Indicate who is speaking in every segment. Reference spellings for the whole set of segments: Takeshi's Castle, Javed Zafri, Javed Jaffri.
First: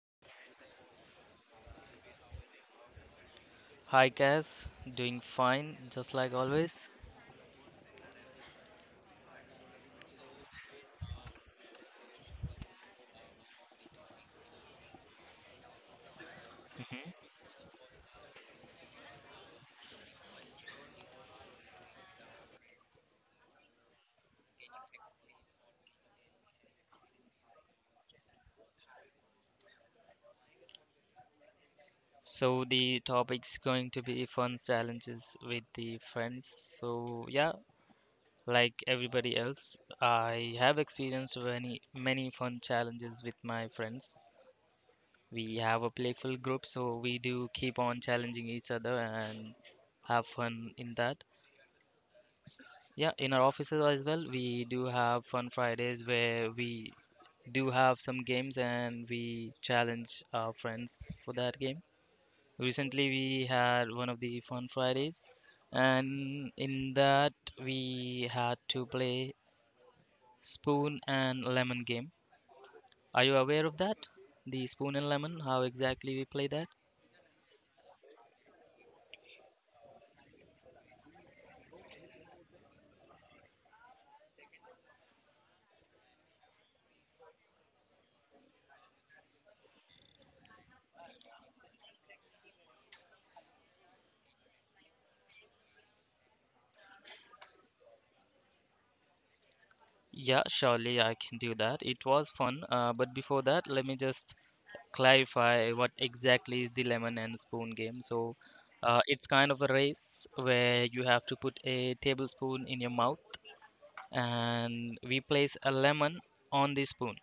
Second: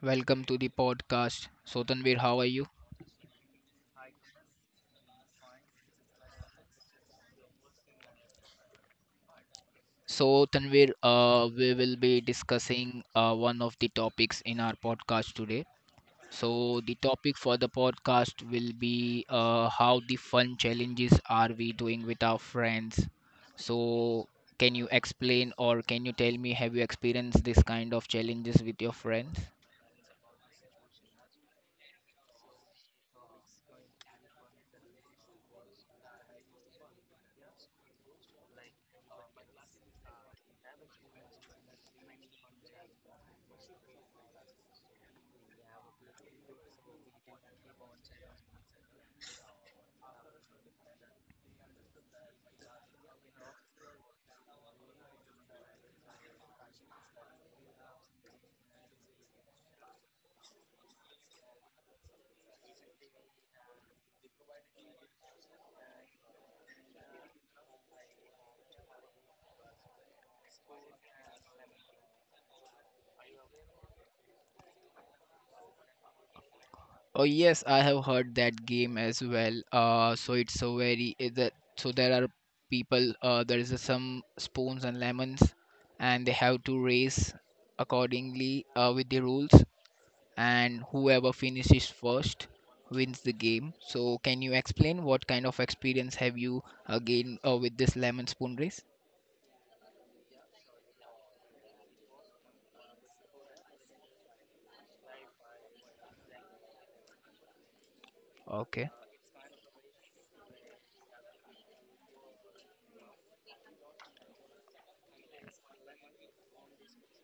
Speaker 1: Welcome to the podcast. So Tanvir, how are you?
Speaker 2: Hi guys, doing fine just like always.
Speaker 1: So Tanvir, we will be discussing one of the topics in our podcast today. So the topic for the podcast will be how the fun challenges are we doing with our friends. So can you explain or can you tell me, have you experienced this kind of challenges with your friends?
Speaker 2: So the topic's going to be fun challenges with the friends. So yeah, like everybody else, I have experienced many fun challenges with my friends. We have a playful group, so we do keep on challenging each other and have fun in that. Yeah, in our offices as well, we do have fun Fridays where we do have some games and we challenge our friends for that game. Recently, we had one of the fun Fridays, and in that, we had to play spoon and lemon game. Are you aware of that? The spoon and lemon, how exactly we play that?
Speaker 1: Oh yes, I have heard that game as well. So it's so very is that so there are people. There is a some spoons and lemons, and they have to race accordingly with the rules. And whoever finishes first wins the game. So can you explain what kind of experience have you gained with this lemon spoon race?
Speaker 2: Yeah, surely I can do that. It was fun, but before that, let me just clarify what exactly is the lemon and spoon game. So,
Speaker 1: Okay,
Speaker 2: it's kind of a race where you have to put a tablespoon in your mouth, and we place a lemon on the spoon.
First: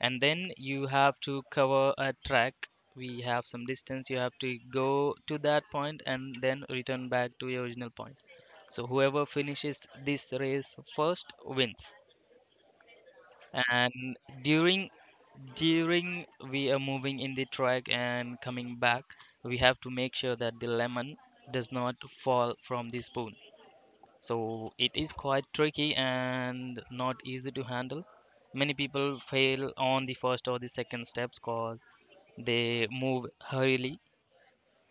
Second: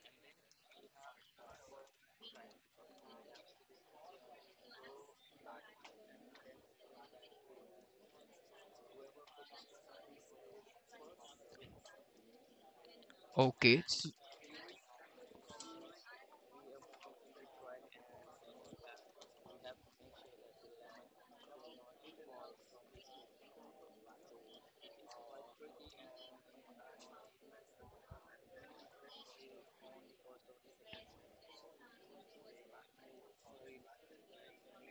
Speaker 2: And then you have to cover a track. We have some distance, you have to go to that point and then return back to your original point. So whoever finishes this race first wins.
Speaker 1: okay.
Speaker 2: And during during we are moving in the track and coming back, we have to make sure that the lemon does not fall from the spoon. So it is quite tricky and not easy to handle. Many people fail on the first or the second steps cause they move hurriedly.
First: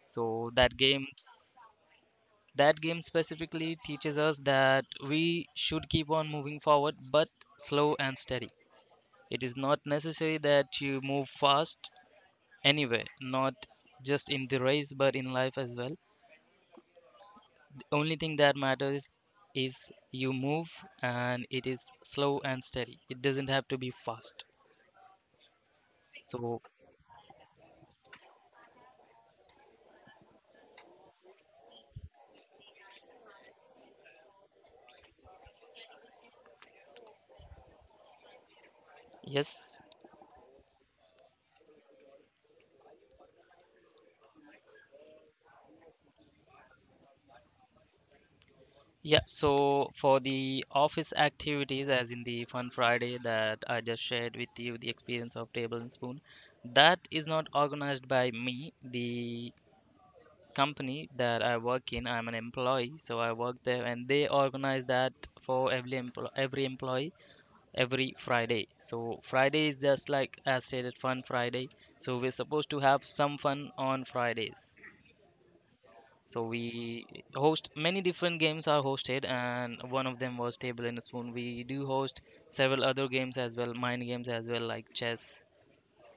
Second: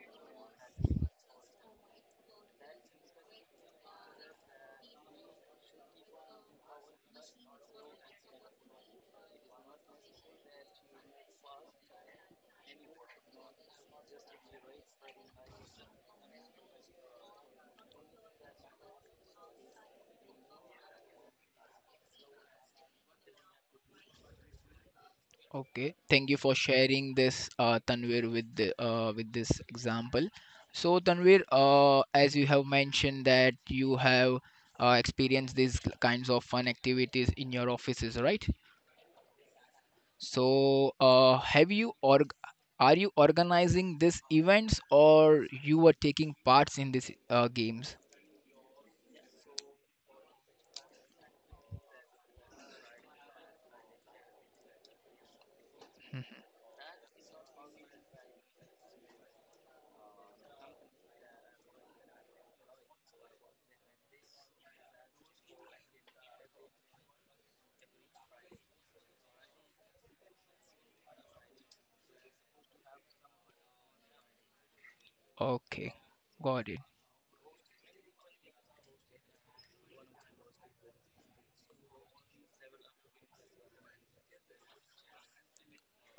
Speaker 2: So that game specifically teaches us that we should keep on moving forward, but slow and steady. It is not necessary that you move fast anywhere, not just in the race but in life as well. The only thing that matters is you move and it is slow and steady. It doesn't have to be fast.
Speaker 1: Okay, thank you for
Speaker 2: So
Speaker 1: sharing this, Tanvir, with with this example. So, Tanvir, as you have mentioned that you have experienced these kinds of fun activities in your offices, right?
Speaker 2: yes,
Speaker 1: So, have you org are you organizing these events or you were taking parts in these games?
Speaker 2: Yeah, so for the office activities, as in the Fun Friday that I just shared with you, the experience of Table and Spoon, that is not organized by me. The company that I work in, I'm an employee, so I work there, and they organize that for every empl every employee every Friday. So Friday is just like as stated, Fun Friday. So we're supposed to have some fun on Fridays.
Speaker 1: Okay,
Speaker 2: So
Speaker 1: got it.
Speaker 2: we host, many different games are hosted, and one of them was Table and Spoon. We do host several other games as well, mind games as well, like chess.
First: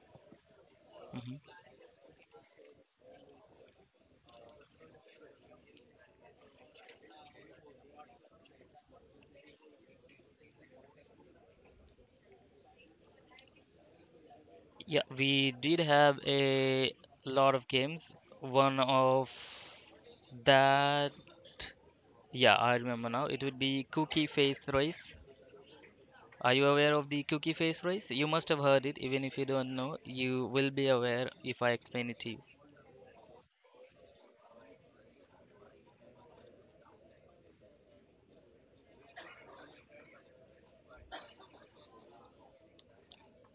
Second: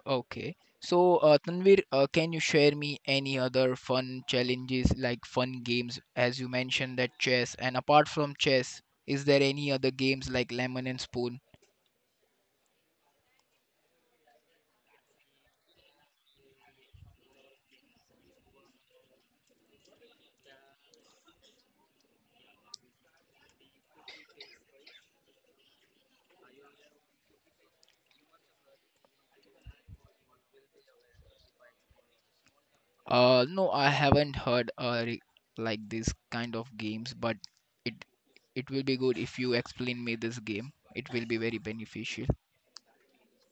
Speaker 1: Okay. So,
Speaker 2: hmm
Speaker 1: Tanvir, can you share me any other fun challenges like fun games, as you mentioned that chess, and apart from chess, is there any other games like Lemon and Spoon?
Speaker 2: Yeah, we did have a lot of games. One of that, yeah, I remember now. It would be Cookie Face Race. Are you aware of the Cookie Face Race? You must have heard it, even if you don't know. You will be aware if I explain it to you.
Speaker 1: No, I haven't heard like this kind of games, but it it will be good if you explain me this game. It will be very beneficial.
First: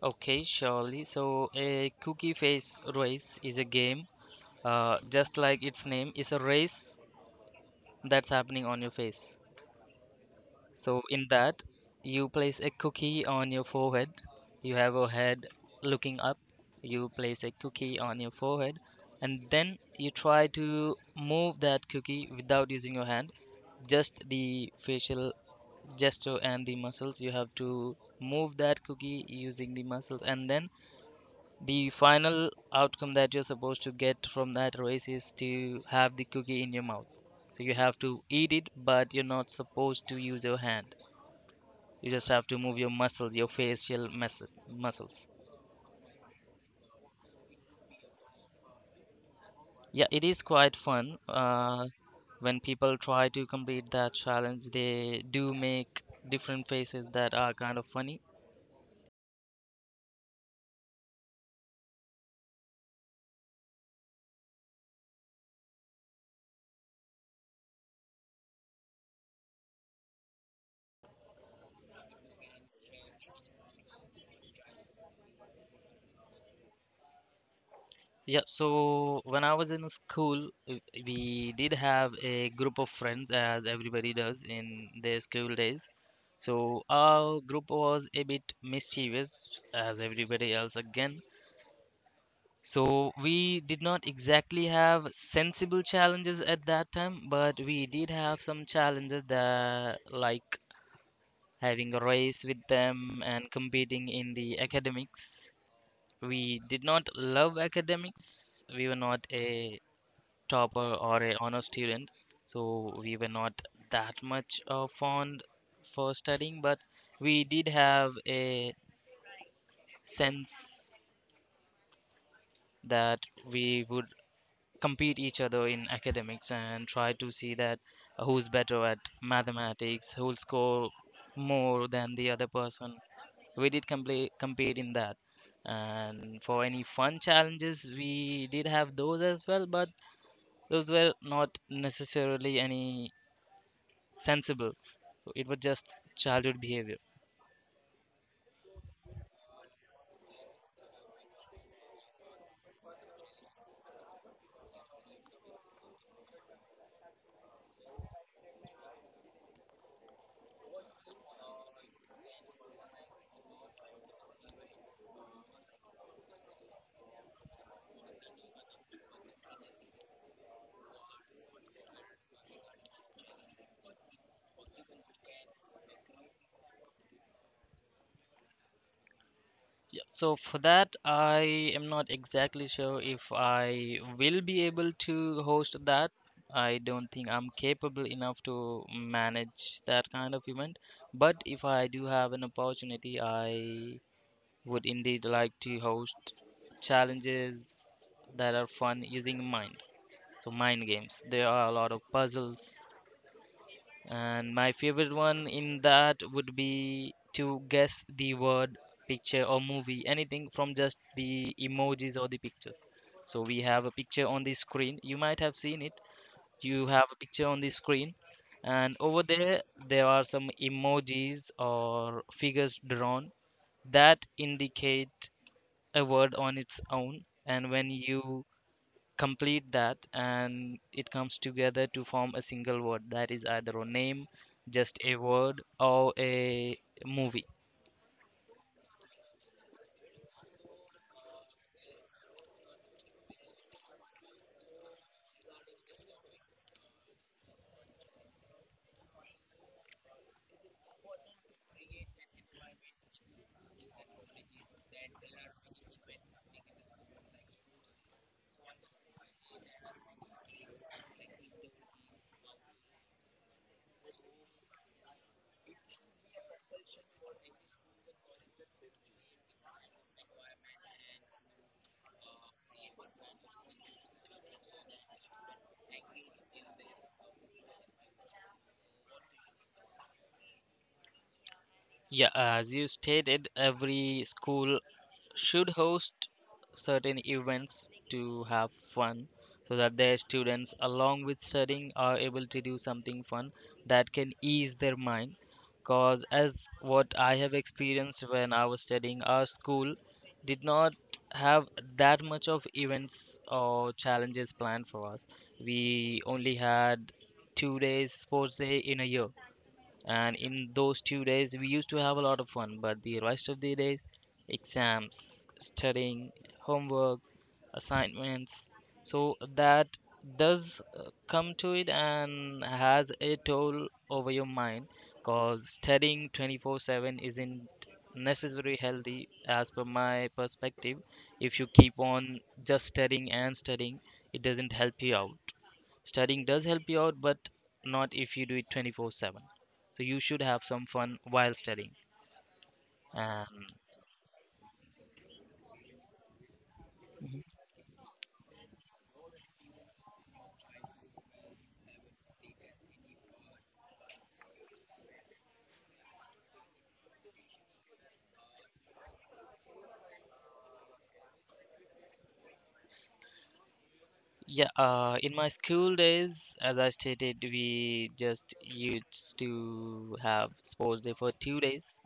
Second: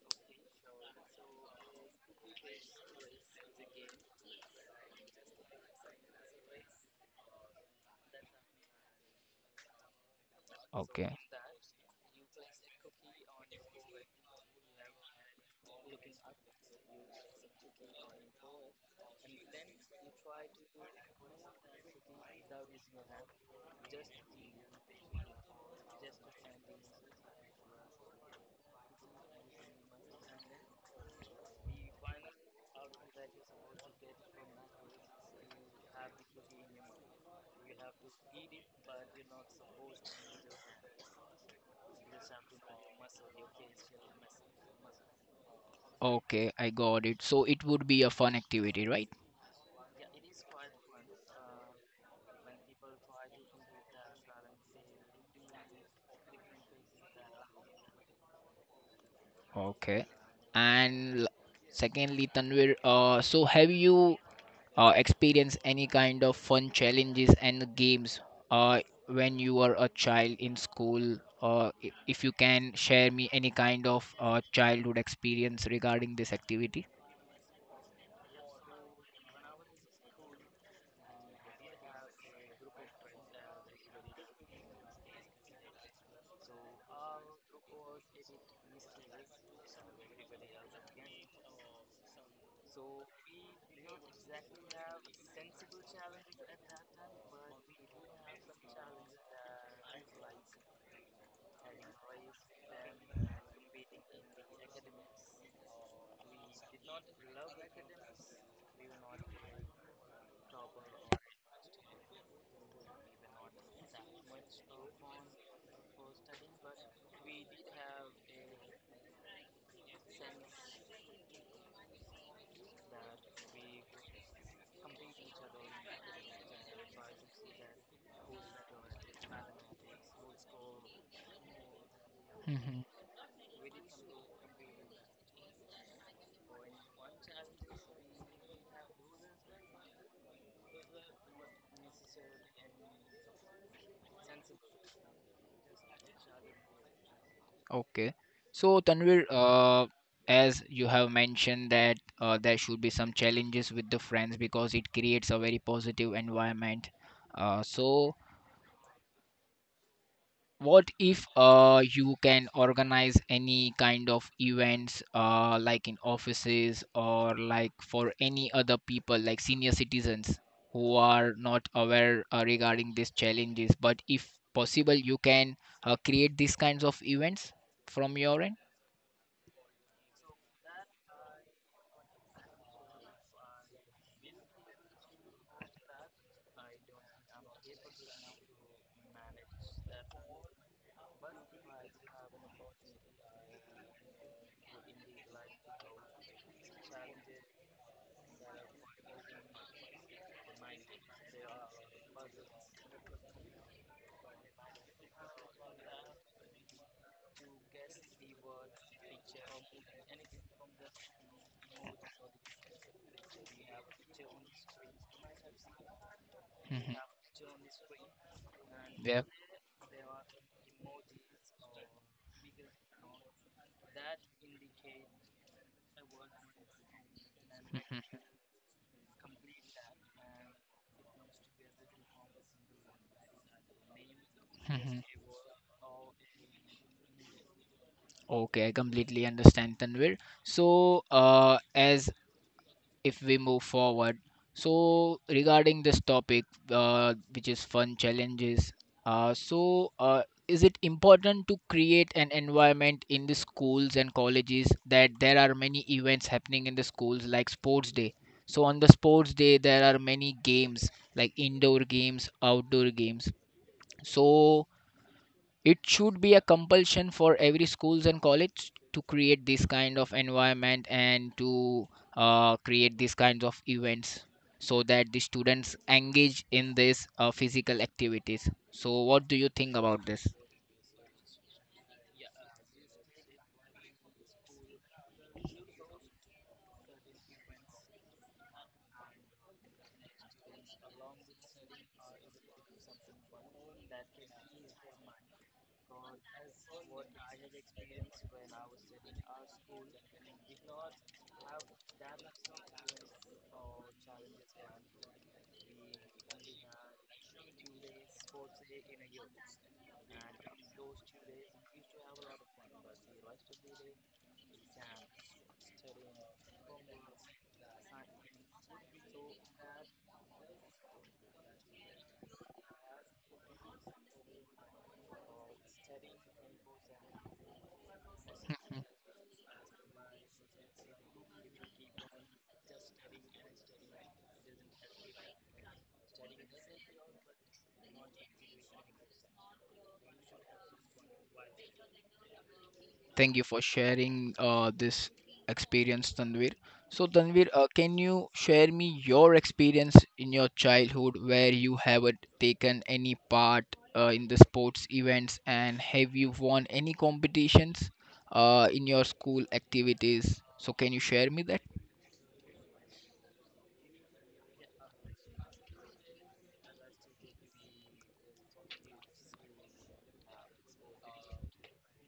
Speaker 2: Okay, surely. So, a cookie face race is a game, just like its name, is a race that's happening on your face. So,
Speaker 1: Okay.
Speaker 2: in that, you place a cookie on your forehead. You have a head looking up. You place a cookie on your forehead, and then you try to move that cookie without using your hand. Just the facial gesture and the muscles. You have to move that cookie using the muscles, and then the final outcome that you're supposed to get from that race is to have the cookie in your mouth. So you have to eat it, but you're not supposed to use your hand. You just have to move your muscles, your facial muscles.
Speaker 1: Okay, I got it. So it would be a fun activity, right?
Speaker 2: Yeah, it is quite fun. When people try to complete that challenge, they do make different faces that are kind of funny.
Speaker 1: Okay. And secondly, Tanvir, so have you experience any kind of fun challenges and games uh, when you were a child in school, if you can share me any kind of childhood experience regarding this activity.
Speaker 2: Yeah, so when I was in school, we did have a group of friends, as everybody does in their school days. So our group was a bit mischievous, as everybody else again. So we did not exactly have sensible challenges at that time, but we did have some challenges that, like having a race with them and competing in the academics. We did not love academics. We were not a topper or a honor student, so we were not that much fond for studying, but we did have a sense that we would compete each other in academics and try to see that who's better at mathematics, who'll score more than the other
Speaker 1: Hmm.
Speaker 2: person. We did compete in that. And for any fun challenges, we did have those as well, but those were not necessarily any sensible. So it was just childhood behavior.
Speaker 1: Okay, so Tanvir, as you have mentioned that there should be some challenges with the friends because it creates a very positive environment, so what if you can organize any kind of events like in offices or like for any other people like senior citizens who are not aware regarding these challenges, but if possible you can create these kinds of events from your end.
Speaker 2: Yeah. So for that, I am not exactly sure if I will be able to host that. I don't think I'm capable enough to manage that kind of event. But if I do have an opportunity, I would indeed like to host challenges that are fun using mind. So mind games. There are a lot of puzzles. And my favorite one in that would be to guess the word, picture, or movie, anything from just the emojis or the pictures. So we have a picture on the screen. You might have seen it. You
Speaker 1: Mhm.
Speaker 2: have a picture on the screen, and
Speaker 1: Yeah.
Speaker 2: over there, there are some emojis or figures drawn that indicate a word on its own. And when
Speaker 1: Mhm.
Speaker 2: you complete that and it comes together to form a single word that is either a name, just
Speaker 1: Mhm.
Speaker 2: a word, or a movie.
Speaker 1: Okay, I completely understand, Tanvir. So, as if we move forward, so regarding this topic, which is fun challenges, is it important to create an environment in the schools and colleges that there are many events happening in the schools, like sports day? So, on the sports day, there are many games, like indoor games, outdoor games. So, it should be a compulsion for every schools and college to create this kind of environment and to create these kinds of events so that the students engage in this physical activities. So, what do you think about this?
Speaker 2: Yeah, as you stated, every school should host certain events to have fun so that their students, along with studying, are able to do something fun that can ease their mind. Cause as what I have experienced, when I was studying, our school did not have that much of events or challenges planned for us. We only had 2 days sports day in a year, and in those 2 days we used to have a lot of fun, but the rest of the days, exams, studying, homework, assignments. So that does come to it and has a toll over your mind, because studying 24/7 isn't necessarily healthy as per my perspective. If you keep on just studying and studying, it doesn't help you out. Studying does help you out, but not if you do it 24/7. So you should have some fun while studying.
Speaker 1: Thank you
Speaker 2: And
Speaker 1: for sharing this experience, Tanvir. So, Tanvir,
Speaker 2: Mhm.
Speaker 1: can you share me your experience in your childhood where you haven't taken any part in the sports events, and have you won any competitions in your school activities? So, can you share me
Speaker 2: Yeah, in my school days, as I stated, we just used to have sports day for 2 days.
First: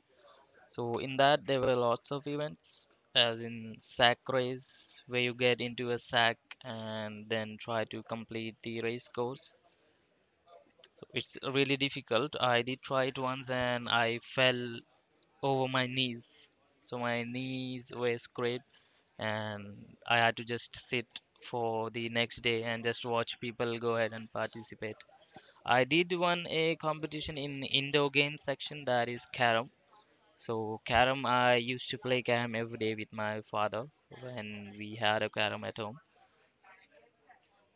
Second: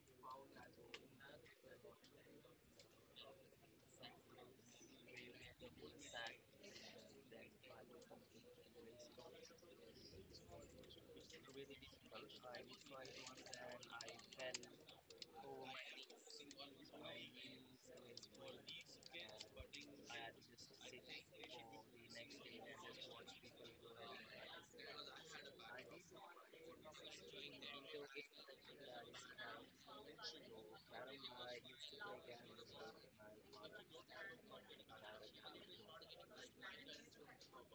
Speaker 2: So in that, there were lots of events, as in sack race, where you get into a sack and then try to complete the race course. So it's really difficult. I did try it once and I fell over my knees. So my knees were scraped, and I had to just sit for the next day and just watch people go ahead and participate. I did won a competition in indoor game section that is carom. So carom, I used to play carom every day with my father when we had a carom at home.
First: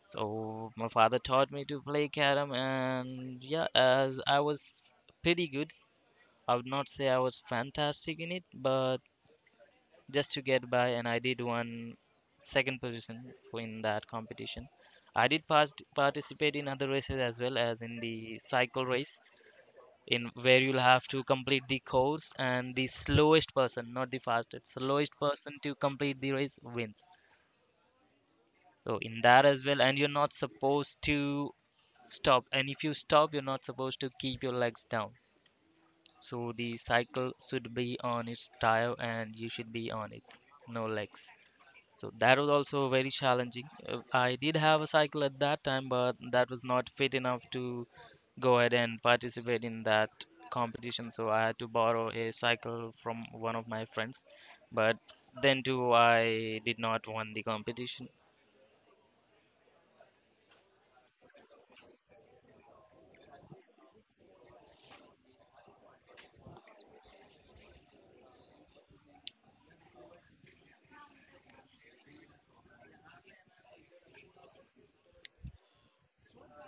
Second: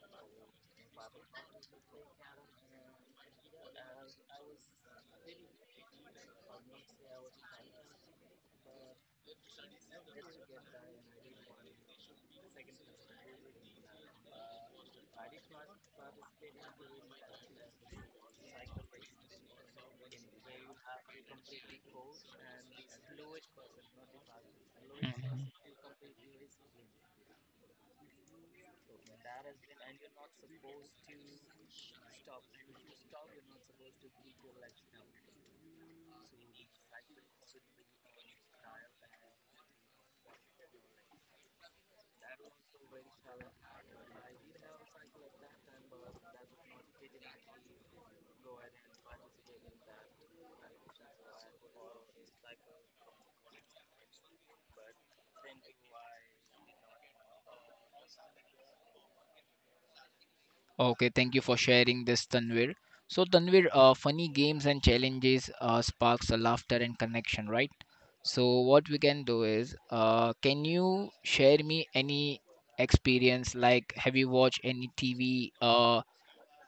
Speaker 2: So my father taught me to play carom, and yeah, as I was pretty good. I would not say I was fantastic in it, but just to get by, and I did one second position in that competition. I did participate in other races as well as in the cycle race, in where you'll have to complete the course, and the slowest person, not the fastest, slowest
Speaker 1: that?
Speaker 2: person to complete the race wins. So in that as well, and you're not supposed to stop, and if you stop, you're not supposed to keep your legs down. So the cycle should be on its tire, and you should be on it, no legs. So that was also very challenging. I did have a cycle at that time, but that was not fit enough to go ahead and participate in that competition. So I had to borrow a cycle from one of my friends. But then too, I did not win the competition.
Speaker 1: Okay, thank you for sharing this, Tanvir. So, Tanvir, funny games and challenges sparks a laughter and connection, right? So, what we can do is, can you share me any experience? Like, have you watched any TV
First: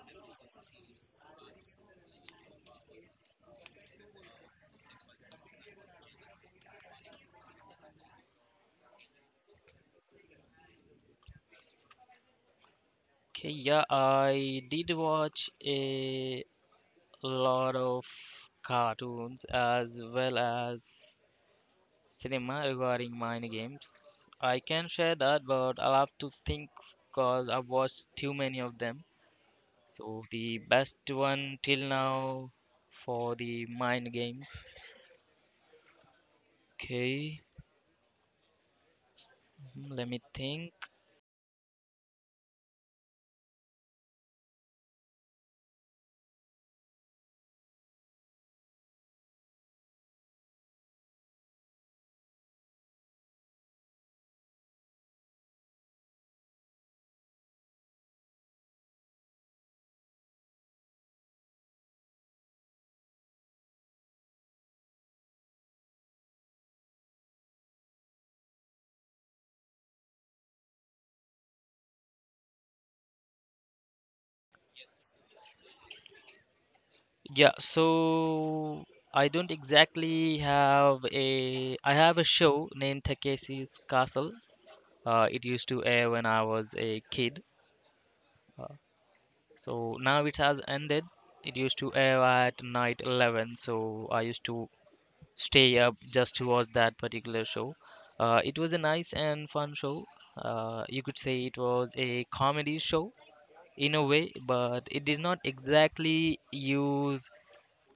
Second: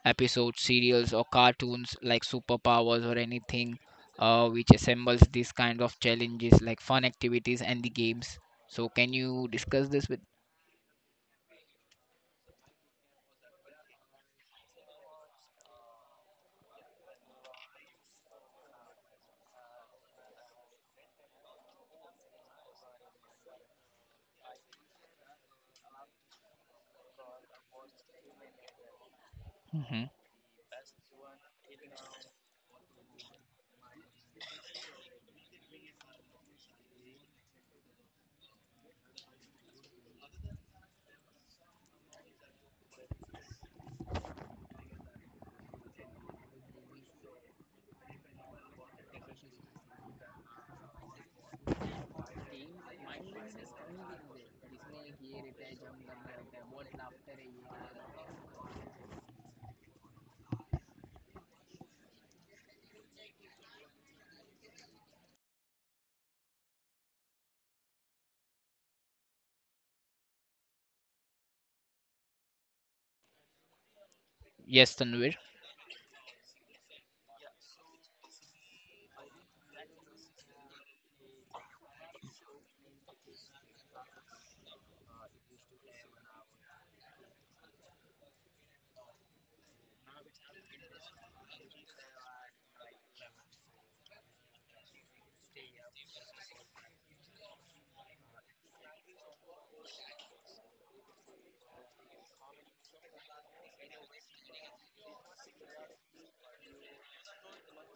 Speaker 1: episodes, serials, or cartoons like superpowers or anything which assembles these kind of challenges, like fun activities and the games? So, can you discuss this with?
Speaker 2: Okay, yeah, I did watch a lot of cartoons as well as cinema regarding mind games. I can share that, but I'll have to think because I've watched too many of them.
Speaker 1: Mhm.
Speaker 2: So the best one till now for the mind games. Okay, mhm, let me think.
Speaker 1: Yes, Tanvir.
Speaker 2: Yeah, so I don't exactly have a. I have a show named Takeshi's Castle. It used to air when I was a kid. So now it has ended. It used to air at night 11. So I used to stay up just to watch that particular show. It was a nice and fun show. You could say it was a comedy show in a way, but it did not exactly use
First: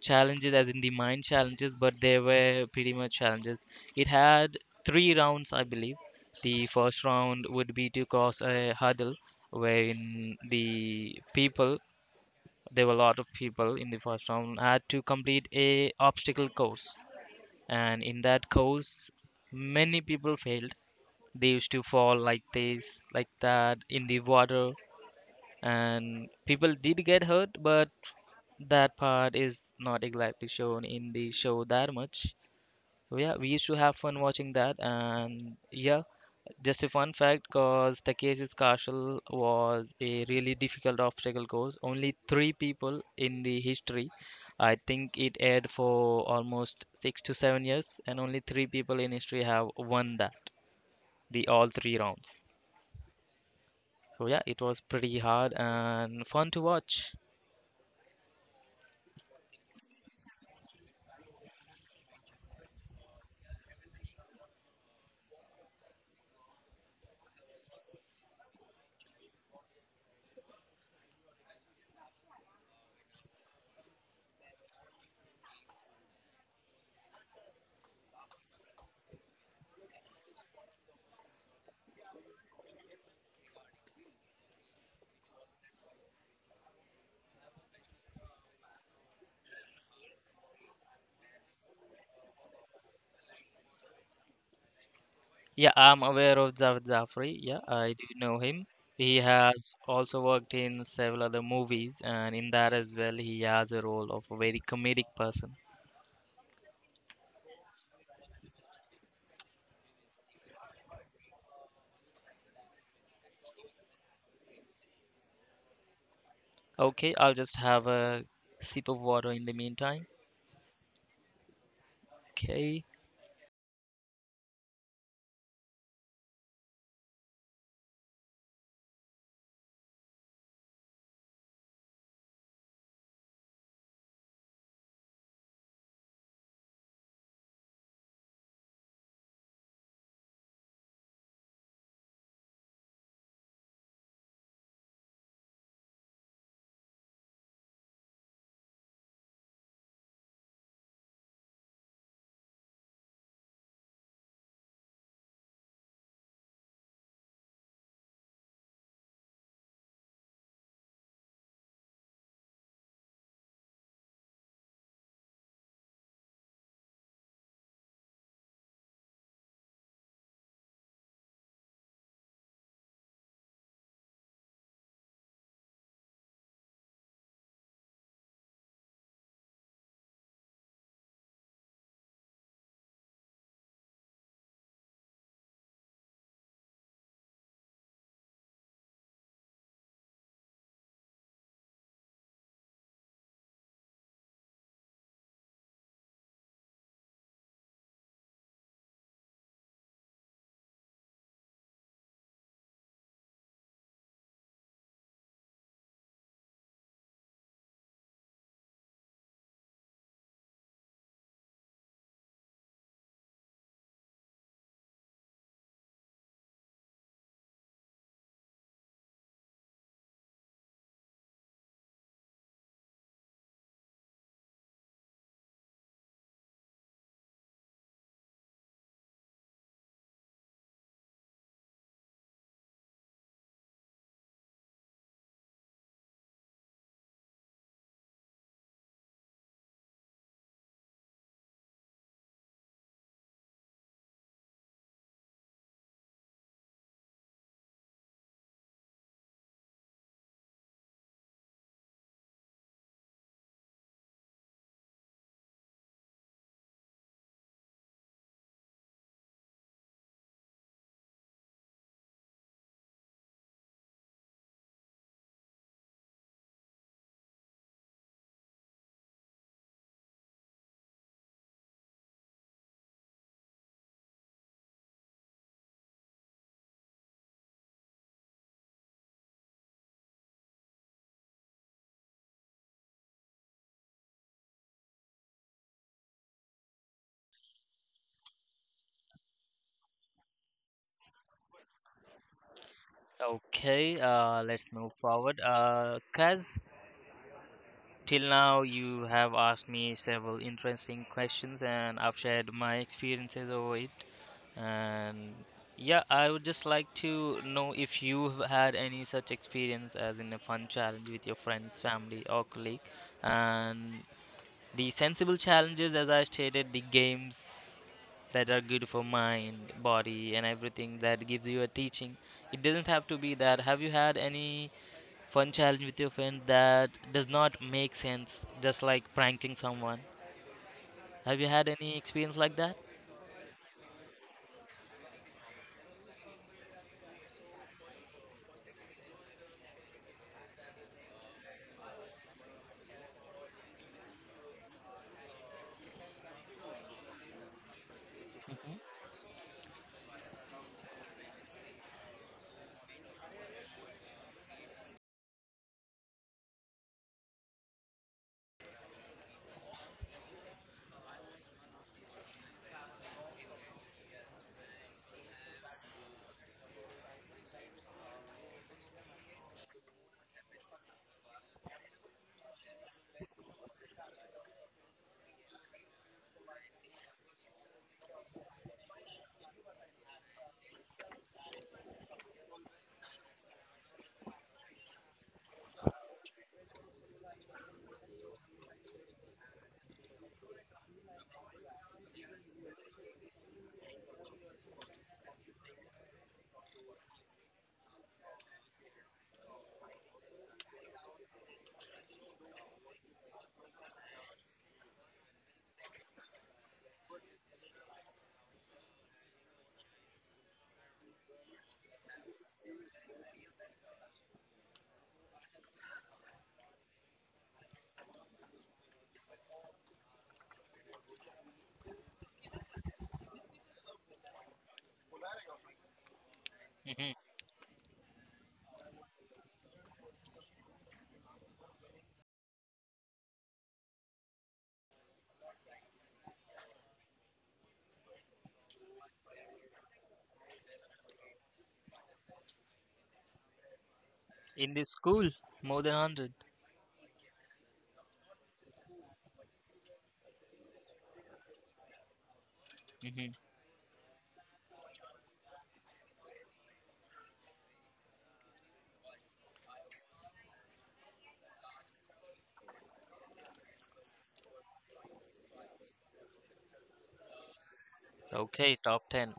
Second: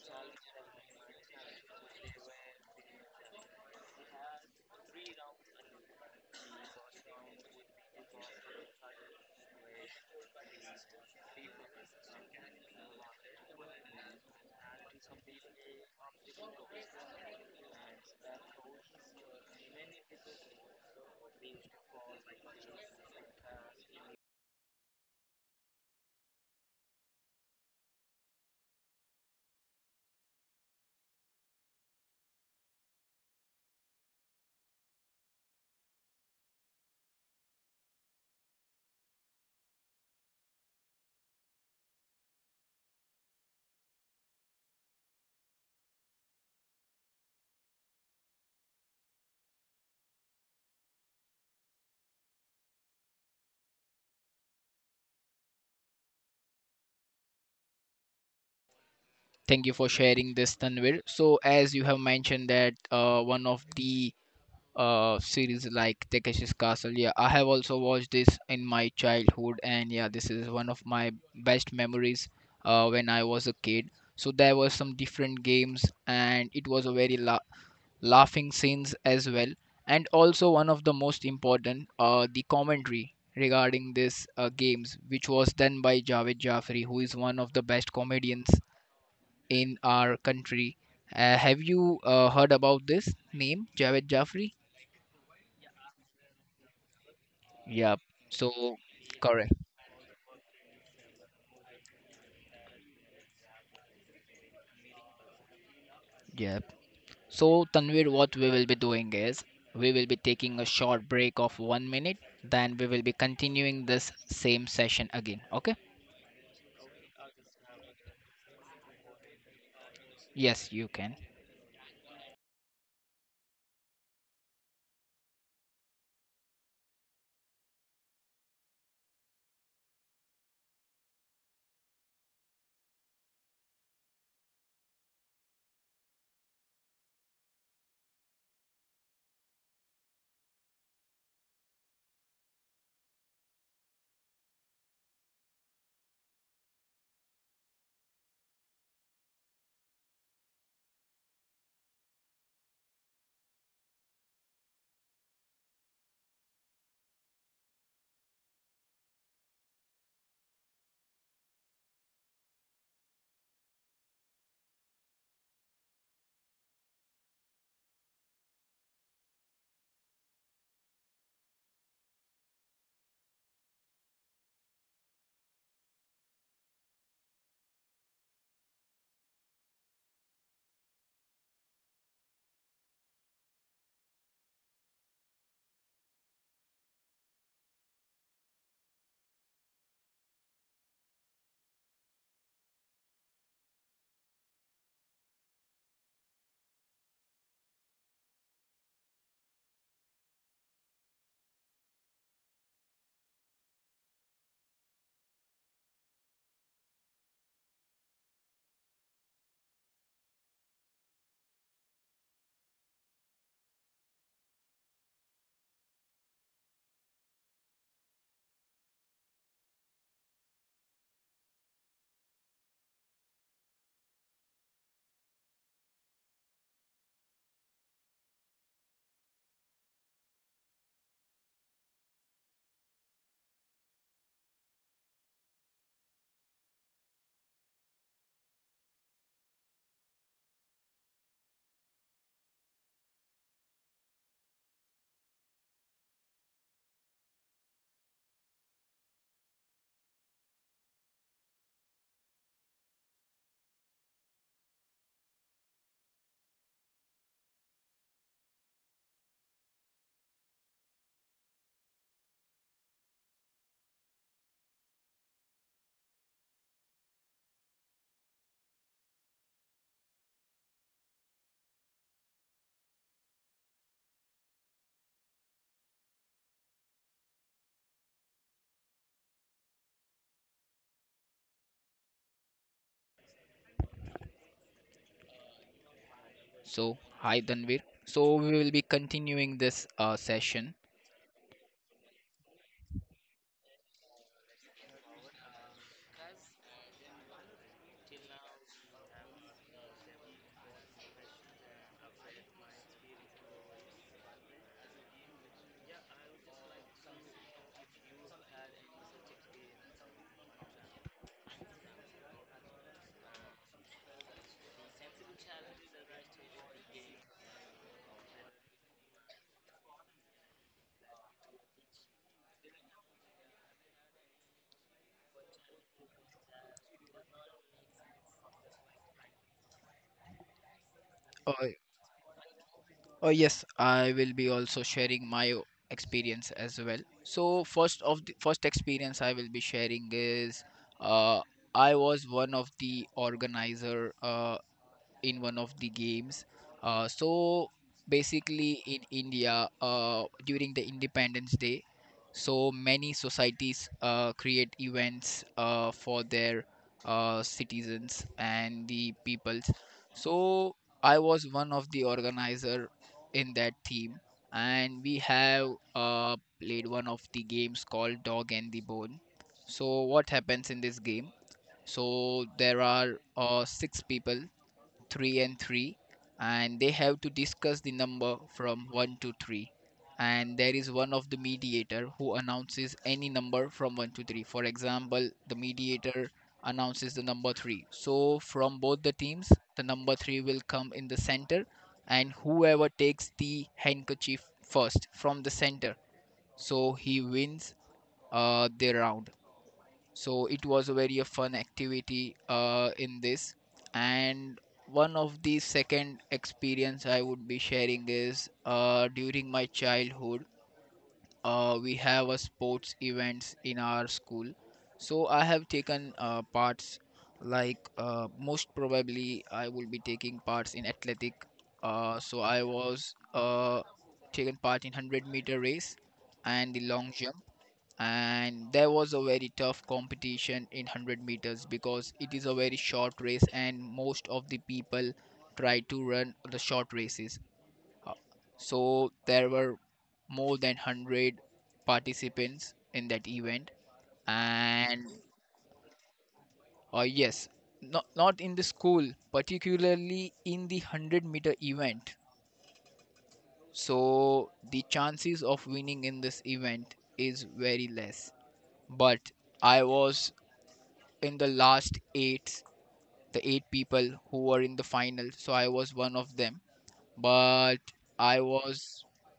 Speaker 2: challenges as in the mind challenges, but there were pretty much challenges. It had three rounds, I believe. The first round would be to cross a hurdle wherein the people, there were a lot of people in the first round, had to complete a obstacle course, and in that course many people failed. They used to fall like this, like that in the water, and people did get hurt, but that part is not exactly shown in the show that much. So yeah, we used to have fun watching that. And yeah, just a fun fact, cause Takeshi's Castle was a really difficult obstacle course. Only three people in the history. I think it aired for almost 6 to 7 years, and only three people in history have won that, the all three rounds. So yeah, it was pretty hard and fun to watch.
Speaker 1: Thank you for sharing this, Tanvir. So, as you have mentioned that one of the series like Takeshi's Castle, yeah, I have also watched this in my childhood, and yeah, this is one of my best memories when I was a kid. So there were some different games, and it was a very laughing scenes as well, and also one of the most important, the commentary regarding this games, which was done by Javed Jaffri, who is one of the best comedians in our country. Have you heard about this name, Javed Jaffri?
Speaker 2: Yeah, I'm aware of Javed Zafri. Yeah, I
Speaker 1: Yep.
Speaker 2: do know him.
Speaker 1: So,
Speaker 2: He
Speaker 1: correct.
Speaker 2: has also worked in several other movies, and in that as well, he has a role of a very comedic person.
Speaker 1: Yep. So, Tanvir, what we will be doing is we will be taking a short break of 1 minute, then we will be continuing this same session again. Okay?
Speaker 2: Okay, I'll just have a sip of water in the meantime.
Speaker 1: Yes, you can.
Speaker 2: Okay,
Speaker 1: So, hi, Tanvir. So, we will be continuing this session.
Speaker 2: okay, let's move forward. Kaz, till now you have asked me several interesting questions, and I've shared my experiences over it. And yeah, I would just like to know if you've had any such experience as in a fun challenge with your friends, family, or colleague. And the sensible challenges, as I stated, the games that are good for mind, body, and everything that gives you a teaching. It doesn't have to be that. Have you had any fun challenge with your friend that does not make sense, just like pranking someone? Have you
Speaker 1: Uh,
Speaker 2: had any experience like that?
Speaker 1: Oh yes, I will be also sharing my experience as well. So first of the first experience I will be sharing is, uh, I was one of the organizer in one of the games. So basically, in
Speaker 2: Hmm.
Speaker 1: India, during the Independence Day, so many societies create events for their citizens and the peoples. So I was one of the organizer in that team, and we have played one of the games called Dog and the Bone. So what happens in this game? So there are six people, 3 and 3, and they have to discuss the number from 1 to 3. And there is one of the mediator who announces any number from 1 to 3. For example, the mediator announces the number 3, so from both the teams the number 3 will come in the center, and whoever takes the handkerchief first from the center, so he wins the round. So it was a very fun activity in this. And one of the second experience I would be sharing is, during my childhood, we have a sports events in our school. So I have taken parts, like most probably I will be taking parts in athletic. So I was, taken part in 100-meter race and the
Speaker 2: Hmm.
Speaker 1: long jump. And there was a very tough competition in 100 meters because it is a very short race and most of the people try to run the short races. Uh, so there were more than 100 participants in that event.
Speaker 2: In the
Speaker 1: And
Speaker 2: school, more than 100.
Speaker 1: yes, not, not in the school particularly in the 100-meter event.
Speaker 2: Hmm.
Speaker 1: So the chances of winning in this event is very less, but I was in the last eight, the eight people who were in the final. So I was one of them. But I
Speaker 2: Okay,
Speaker 1: was,
Speaker 2: top 10.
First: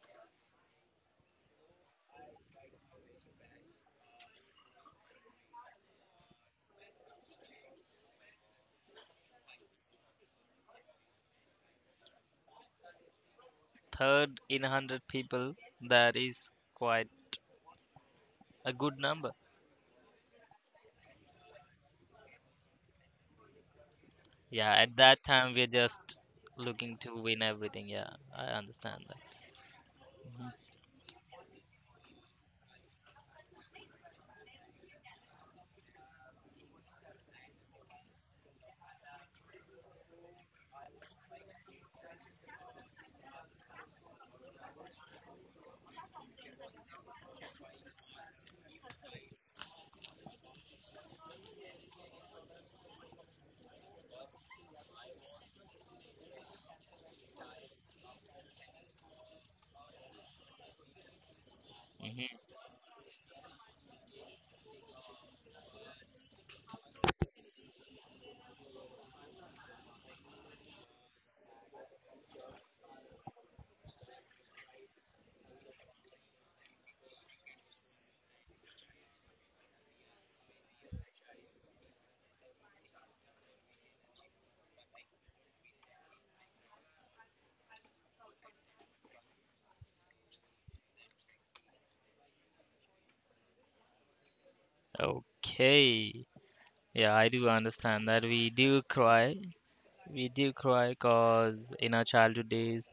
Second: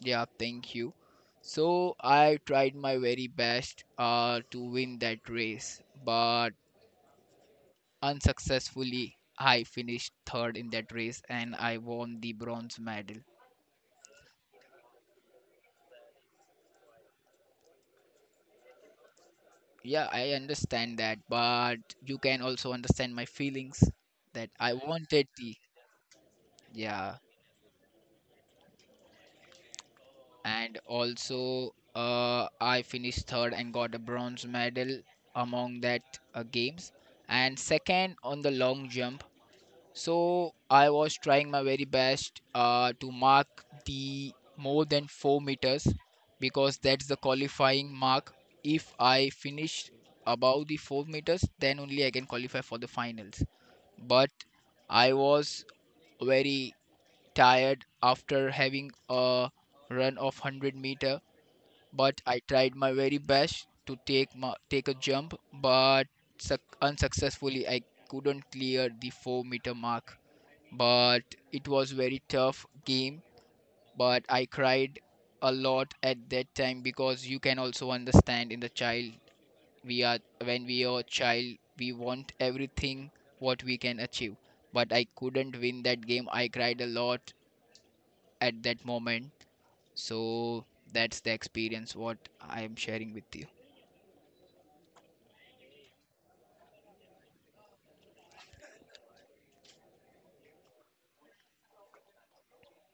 Speaker 1: yeah, thank you. So I tried my very best to win that race, but unsuccessfully, I finished third in that race and I won the bronze medal.
Speaker 2: Third in 100 people, that is quite a good number.
Speaker 1: Yeah, I understand that, but you can also understand my feelings that
Speaker 2: Yeah,
Speaker 1: I
Speaker 2: at that
Speaker 1: wanted
Speaker 2: time
Speaker 1: the,
Speaker 2: we're just looking to
Speaker 1: yeah,
Speaker 2: win everything. Yeah, I understand that. Hmm.
Speaker 1: and also I finished third and got a bronze medal among that games, and second on the long jump. So I was trying my very best to mark the more than 4 meters, because that's the qualifying mark. If I finish above the 4 meters, then only I can qualify for the finals. But I was very tired after having a run of 100 meter. But I
Speaker 2: Hmm.
Speaker 1: tried my very best to take my, take a jump, but suc unsuccessfully I couldn't clear the 4-meter mark. But it was very tough game, but I cried a lot at that time, because you can also understand in the child we are, when we are a child we want everything what we can achieve. But I couldn't win that game. I cried a lot at that moment. So that's the experience what I am sharing with you.
Speaker 2: Okay. Yeah, I do understand that. We do cry. We do cry because in our childhood days,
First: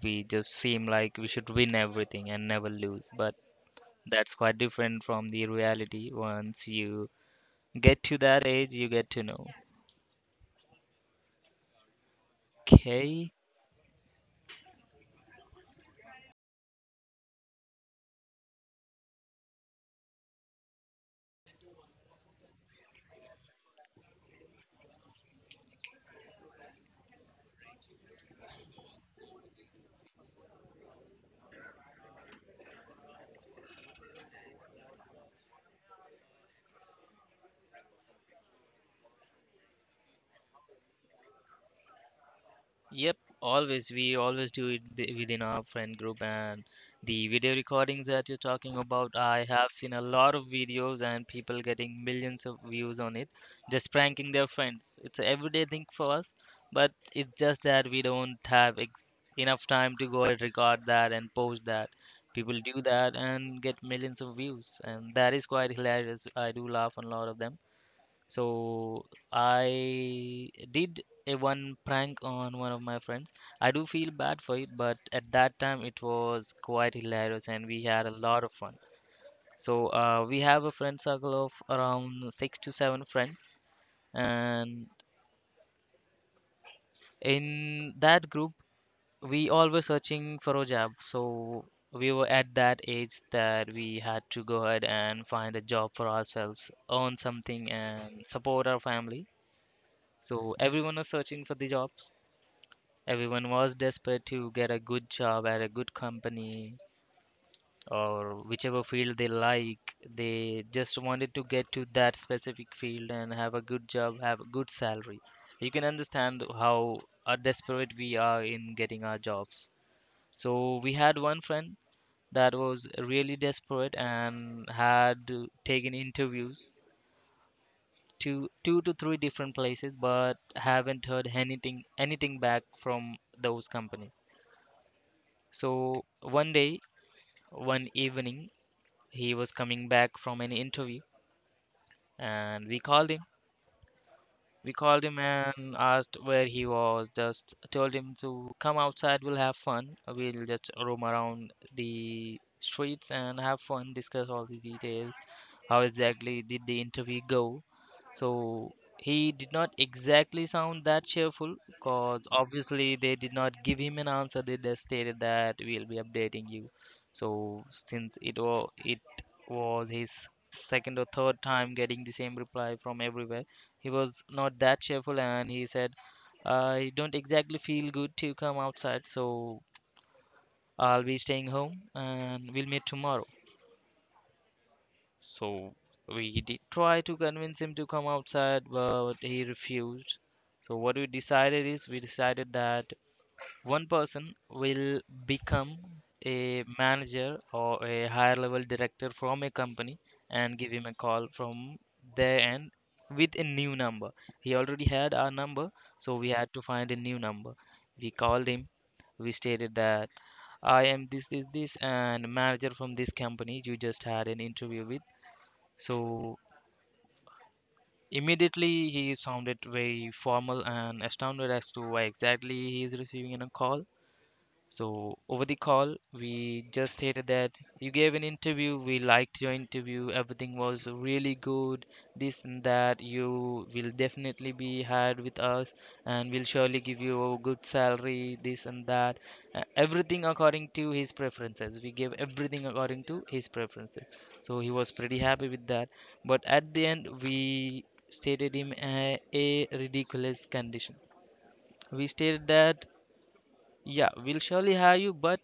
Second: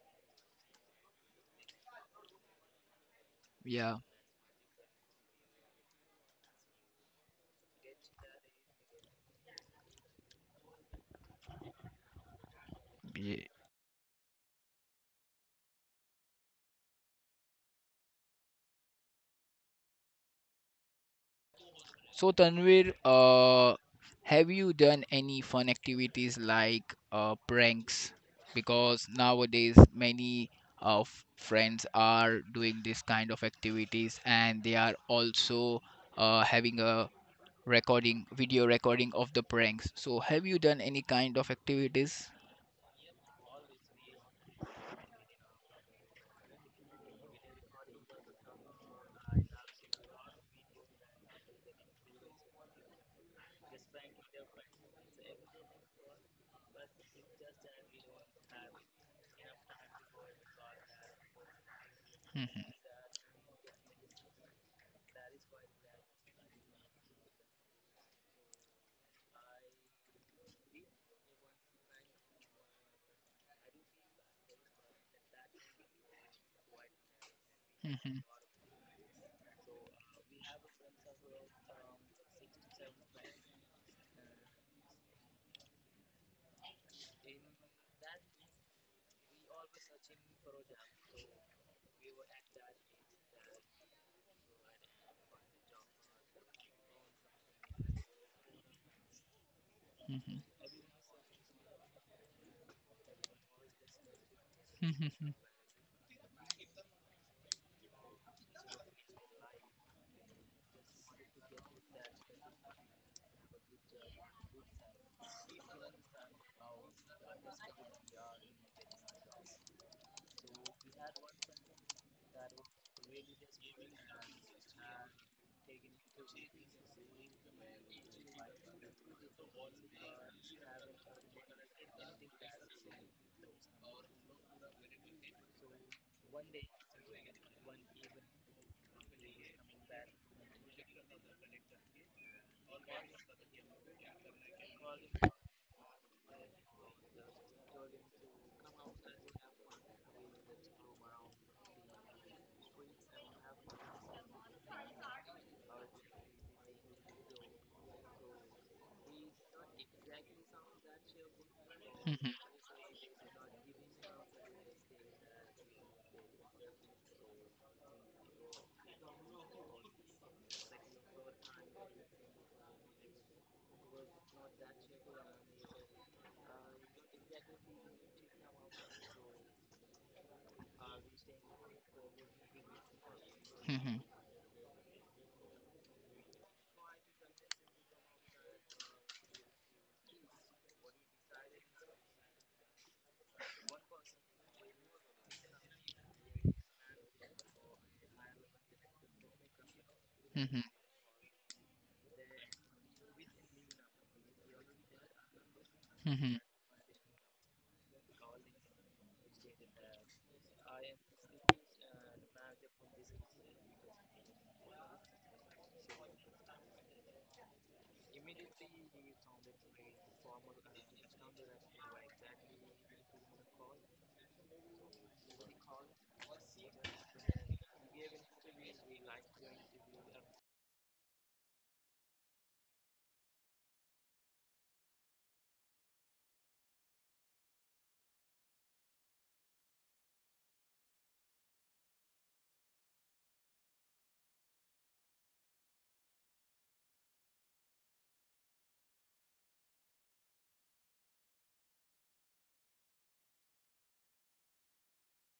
Speaker 2: we just seem like we should win everything and never lose. But
Speaker 1: Yeah.
Speaker 2: that's quite different from the reality. Once you get to that age, you get to know. Okay.
Speaker 1: Yeah. So Tanvir, have you done any fun activities like pranks? Because nowadays many of friends are doing this kind of activities, and they are also having a recording, video recording of the pranks. So have you done any kind of activities?
Speaker 2: Yep, always. We always do it within our friend group. And the video recordings that you're talking about, I have seen a lot of videos and people getting millions of views on it, just pranking their friends. It's a everyday thing for us, but it's just that we don't have enough time to go and record that and post that. People do that and get millions of views, and that is quite hilarious. I do laugh on a lot of them. So I did a one prank on one of my friends. I do feel bad for it, but at that time it was quite hilarious and we had a lot of fun. So we have a friend circle of around six to seven friends, and in that group we all were searching for a job. So we were at that age that we had to go ahead and find a job for ourselves, earn something, and support our family. So everyone was searching for the jobs. Everyone was desperate to get a good job at a good company or whichever field they like. They just wanted to get to that specific field and have a good job, have a good salary. You can understand how desperate we are in getting our jobs. So we had one friend that was really desperate and had taken interviews to two to three different places, but haven't heard anything back from those companies. So one evening, he was coming back from an interview, and we called him. We called him and asked where he was. Just told him to come outside. We'll have fun. We'll just roam around the streets and have fun, discuss all the details. How exactly did the interview go? So he did not exactly sound that cheerful because obviously they did not give him an answer. They just stated that we'll be updating you. So since it was his second or third time getting the same reply from everywhere, he was not that cheerful and he said, "I don't exactly feel good to come outside, so I'll be staying home and we'll meet tomorrow." So we did try to convince him to come outside, but he refused. So what we decided is we decided that one person will become a manager or a higher level director from a company and give him a call from there and with a new number. He already had our number, so we had to find a new number. We called him, we stated that I am this, this, this, and manager from this company you just had an interview with. So immediately he sounded very formal and astounded as to why exactly he is receiving a call. So over the call, we just stated that you gave an interview. We liked your interview. Everything was really good. This and that. You will definitely be hired with us, and we'll surely give you a good salary. This and that. Everything according to his preferences. We gave everything according to his preferences. So he was pretty happy with that. But at the end, we stated him a ridiculous condition. We stated that yeah, we'll surely hire you, but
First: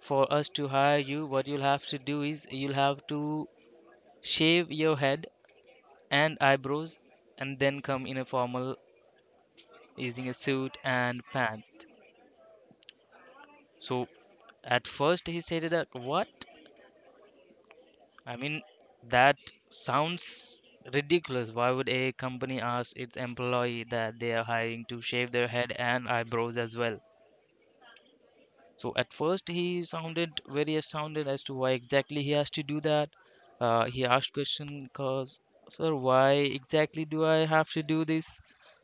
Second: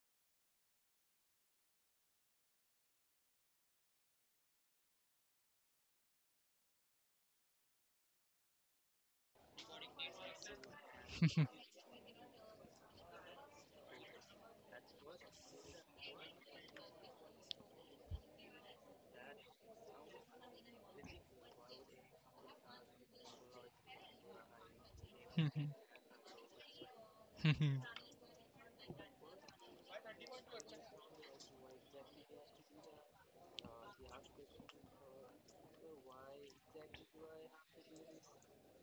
Speaker 2: for us to hire you, what you'll have to do is you'll have to shave your head and eyebrows and then come in a formal using a suit and pant. So at first he said that what? I mean that sounds ridiculous. Why would a company ask its employee that they are hiring to shave their head and eyebrows as well? So at first he sounded very astounded as to why exactly he has to do that. He asked question cause sir why exactly do I have to do this?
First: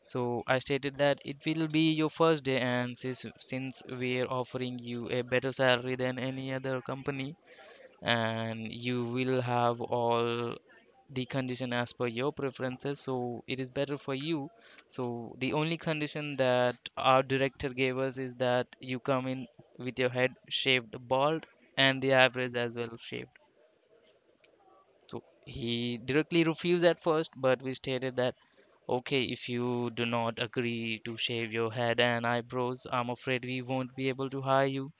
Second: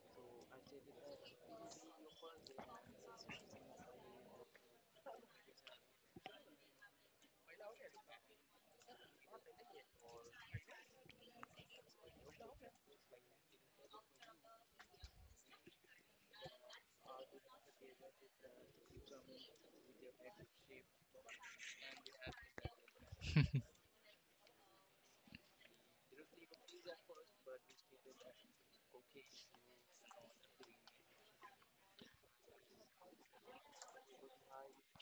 Speaker 2: So I stated that it will be your first day, and since we are offering you a better salary than any other company and you will have all the condition as per your preferences, so it is better for you. So the only condition that our director gave us is that you come in with your head shaved bald and the eyebrows as well shaved. So he directly refused at first, but we stated that okay, if you do not agree to shave your head and eyebrows, I'm afraid we won't be able to hire you.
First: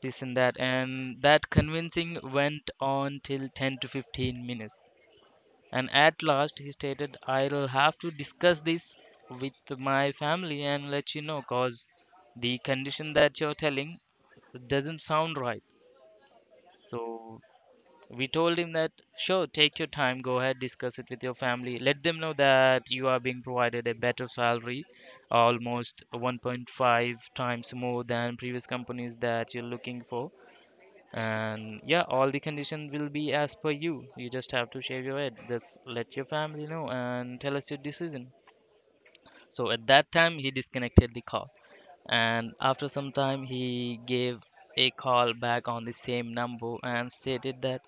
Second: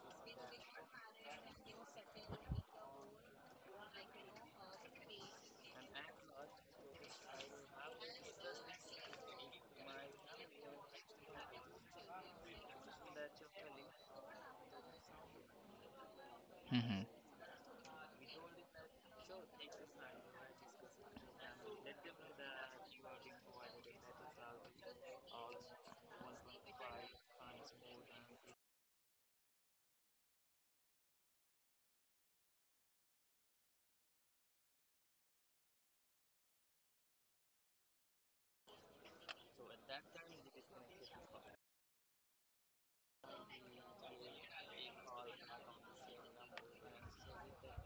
Speaker 2: This and that, and that convincing went on till 10 to 15 minutes. And at last he stated, I'll have to discuss this with my family and let you know because the condition that you're telling doesn't sound right. So we told him that, sure, take your time, go ahead, discuss it with your family. Let them know that you are being provided a better salary, almost 1.5 times more than previous companies that you're looking for. And yeah, all the condition will be as per you, you just have to shave your head, just let your family know and tell us your decision. So at that time he disconnected the call, and after some time he gave a call back on the same number and stated that,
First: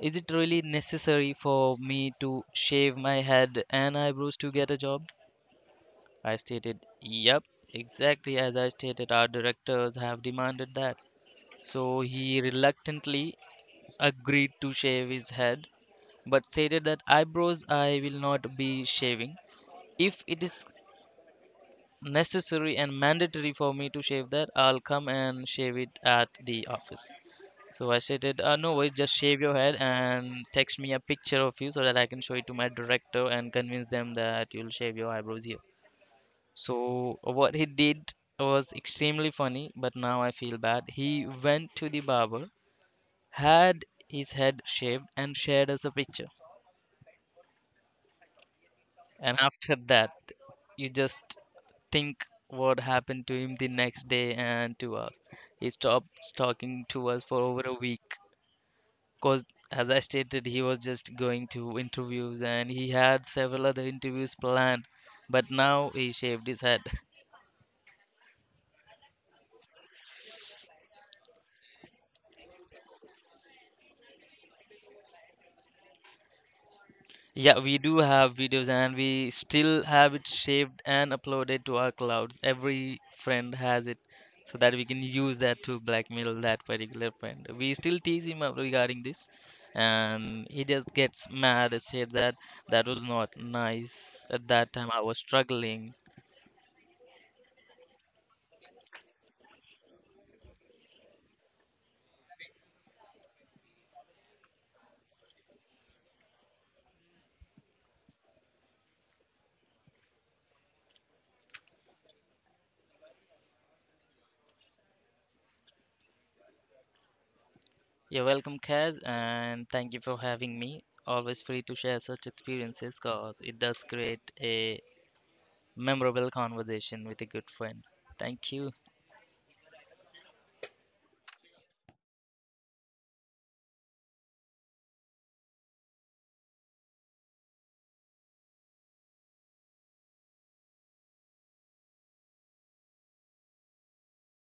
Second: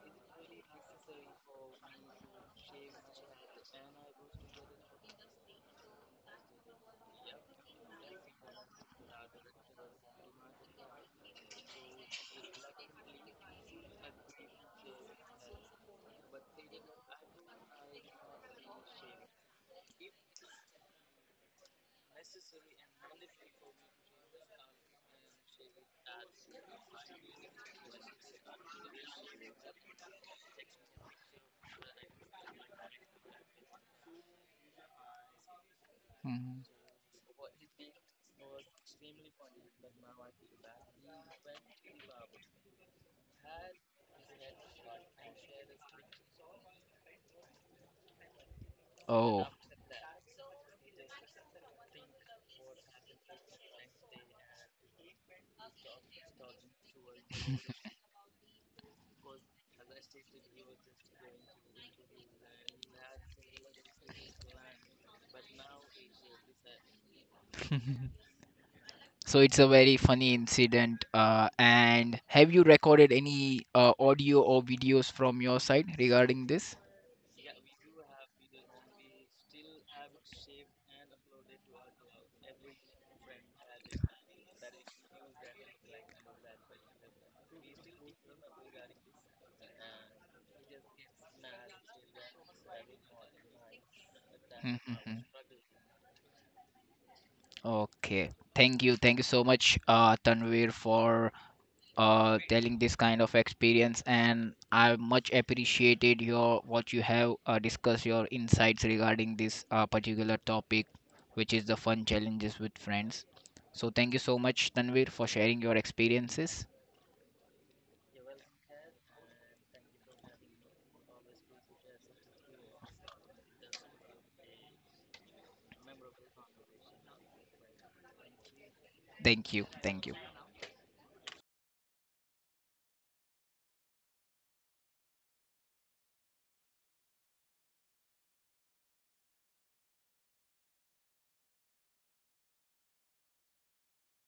Speaker 2: is it really necessary for me to shave my head and eyebrows to get a job? I stated yep, exactly as I stated, our directors have demanded that. So he reluctantly agreed to shave his head, but stated that eyebrows I will not be shaving. If it is necessary and mandatory for me to shave that, I'll come and shave it at the office. So I stated, no worries, just shave your head and text me a picture of you so that I can show it to my director and convince them that you'll shave your eyebrows here. So what he did was extremely funny, but now I feel bad. He went to the barber, had his head shaved, and shared us a picture. And
Speaker 1: Oh.
Speaker 2: after that, you just think what happened to him the next day and to us. He stopped talking to us for over a week because, as I stated, he was just going to interviews and he had several other interviews planned. But now he shaved his head.
Speaker 1: So it's a very funny incident. And have you recorded any audio or videos from your side regarding this?
Speaker 2: Yeah, we do have videos and we still have it saved and uploaded to our clouds. Every friend has it so that we can use that to blackmail that particular friend. We still tease him up regarding this and he just gets mad and said that that was not nice. At that time, I was
Speaker 1: Mhm.
Speaker 2: struggling.
Speaker 1: Okay. Thank you. Thank you so much, Tanvir, for telling this kind of experience. And I much appreciated your what you have discussed your insights regarding this particular topic, which is the fun challenges with friends. So thank you so much, Tanvir, for sharing your experiences.
Speaker 2: You're welcome, Kaz, and thank you for having me. Always free to share such experiences because it does create a memorable conversation with a good friend. Thank you.
Speaker 1: Thank you. Thank you.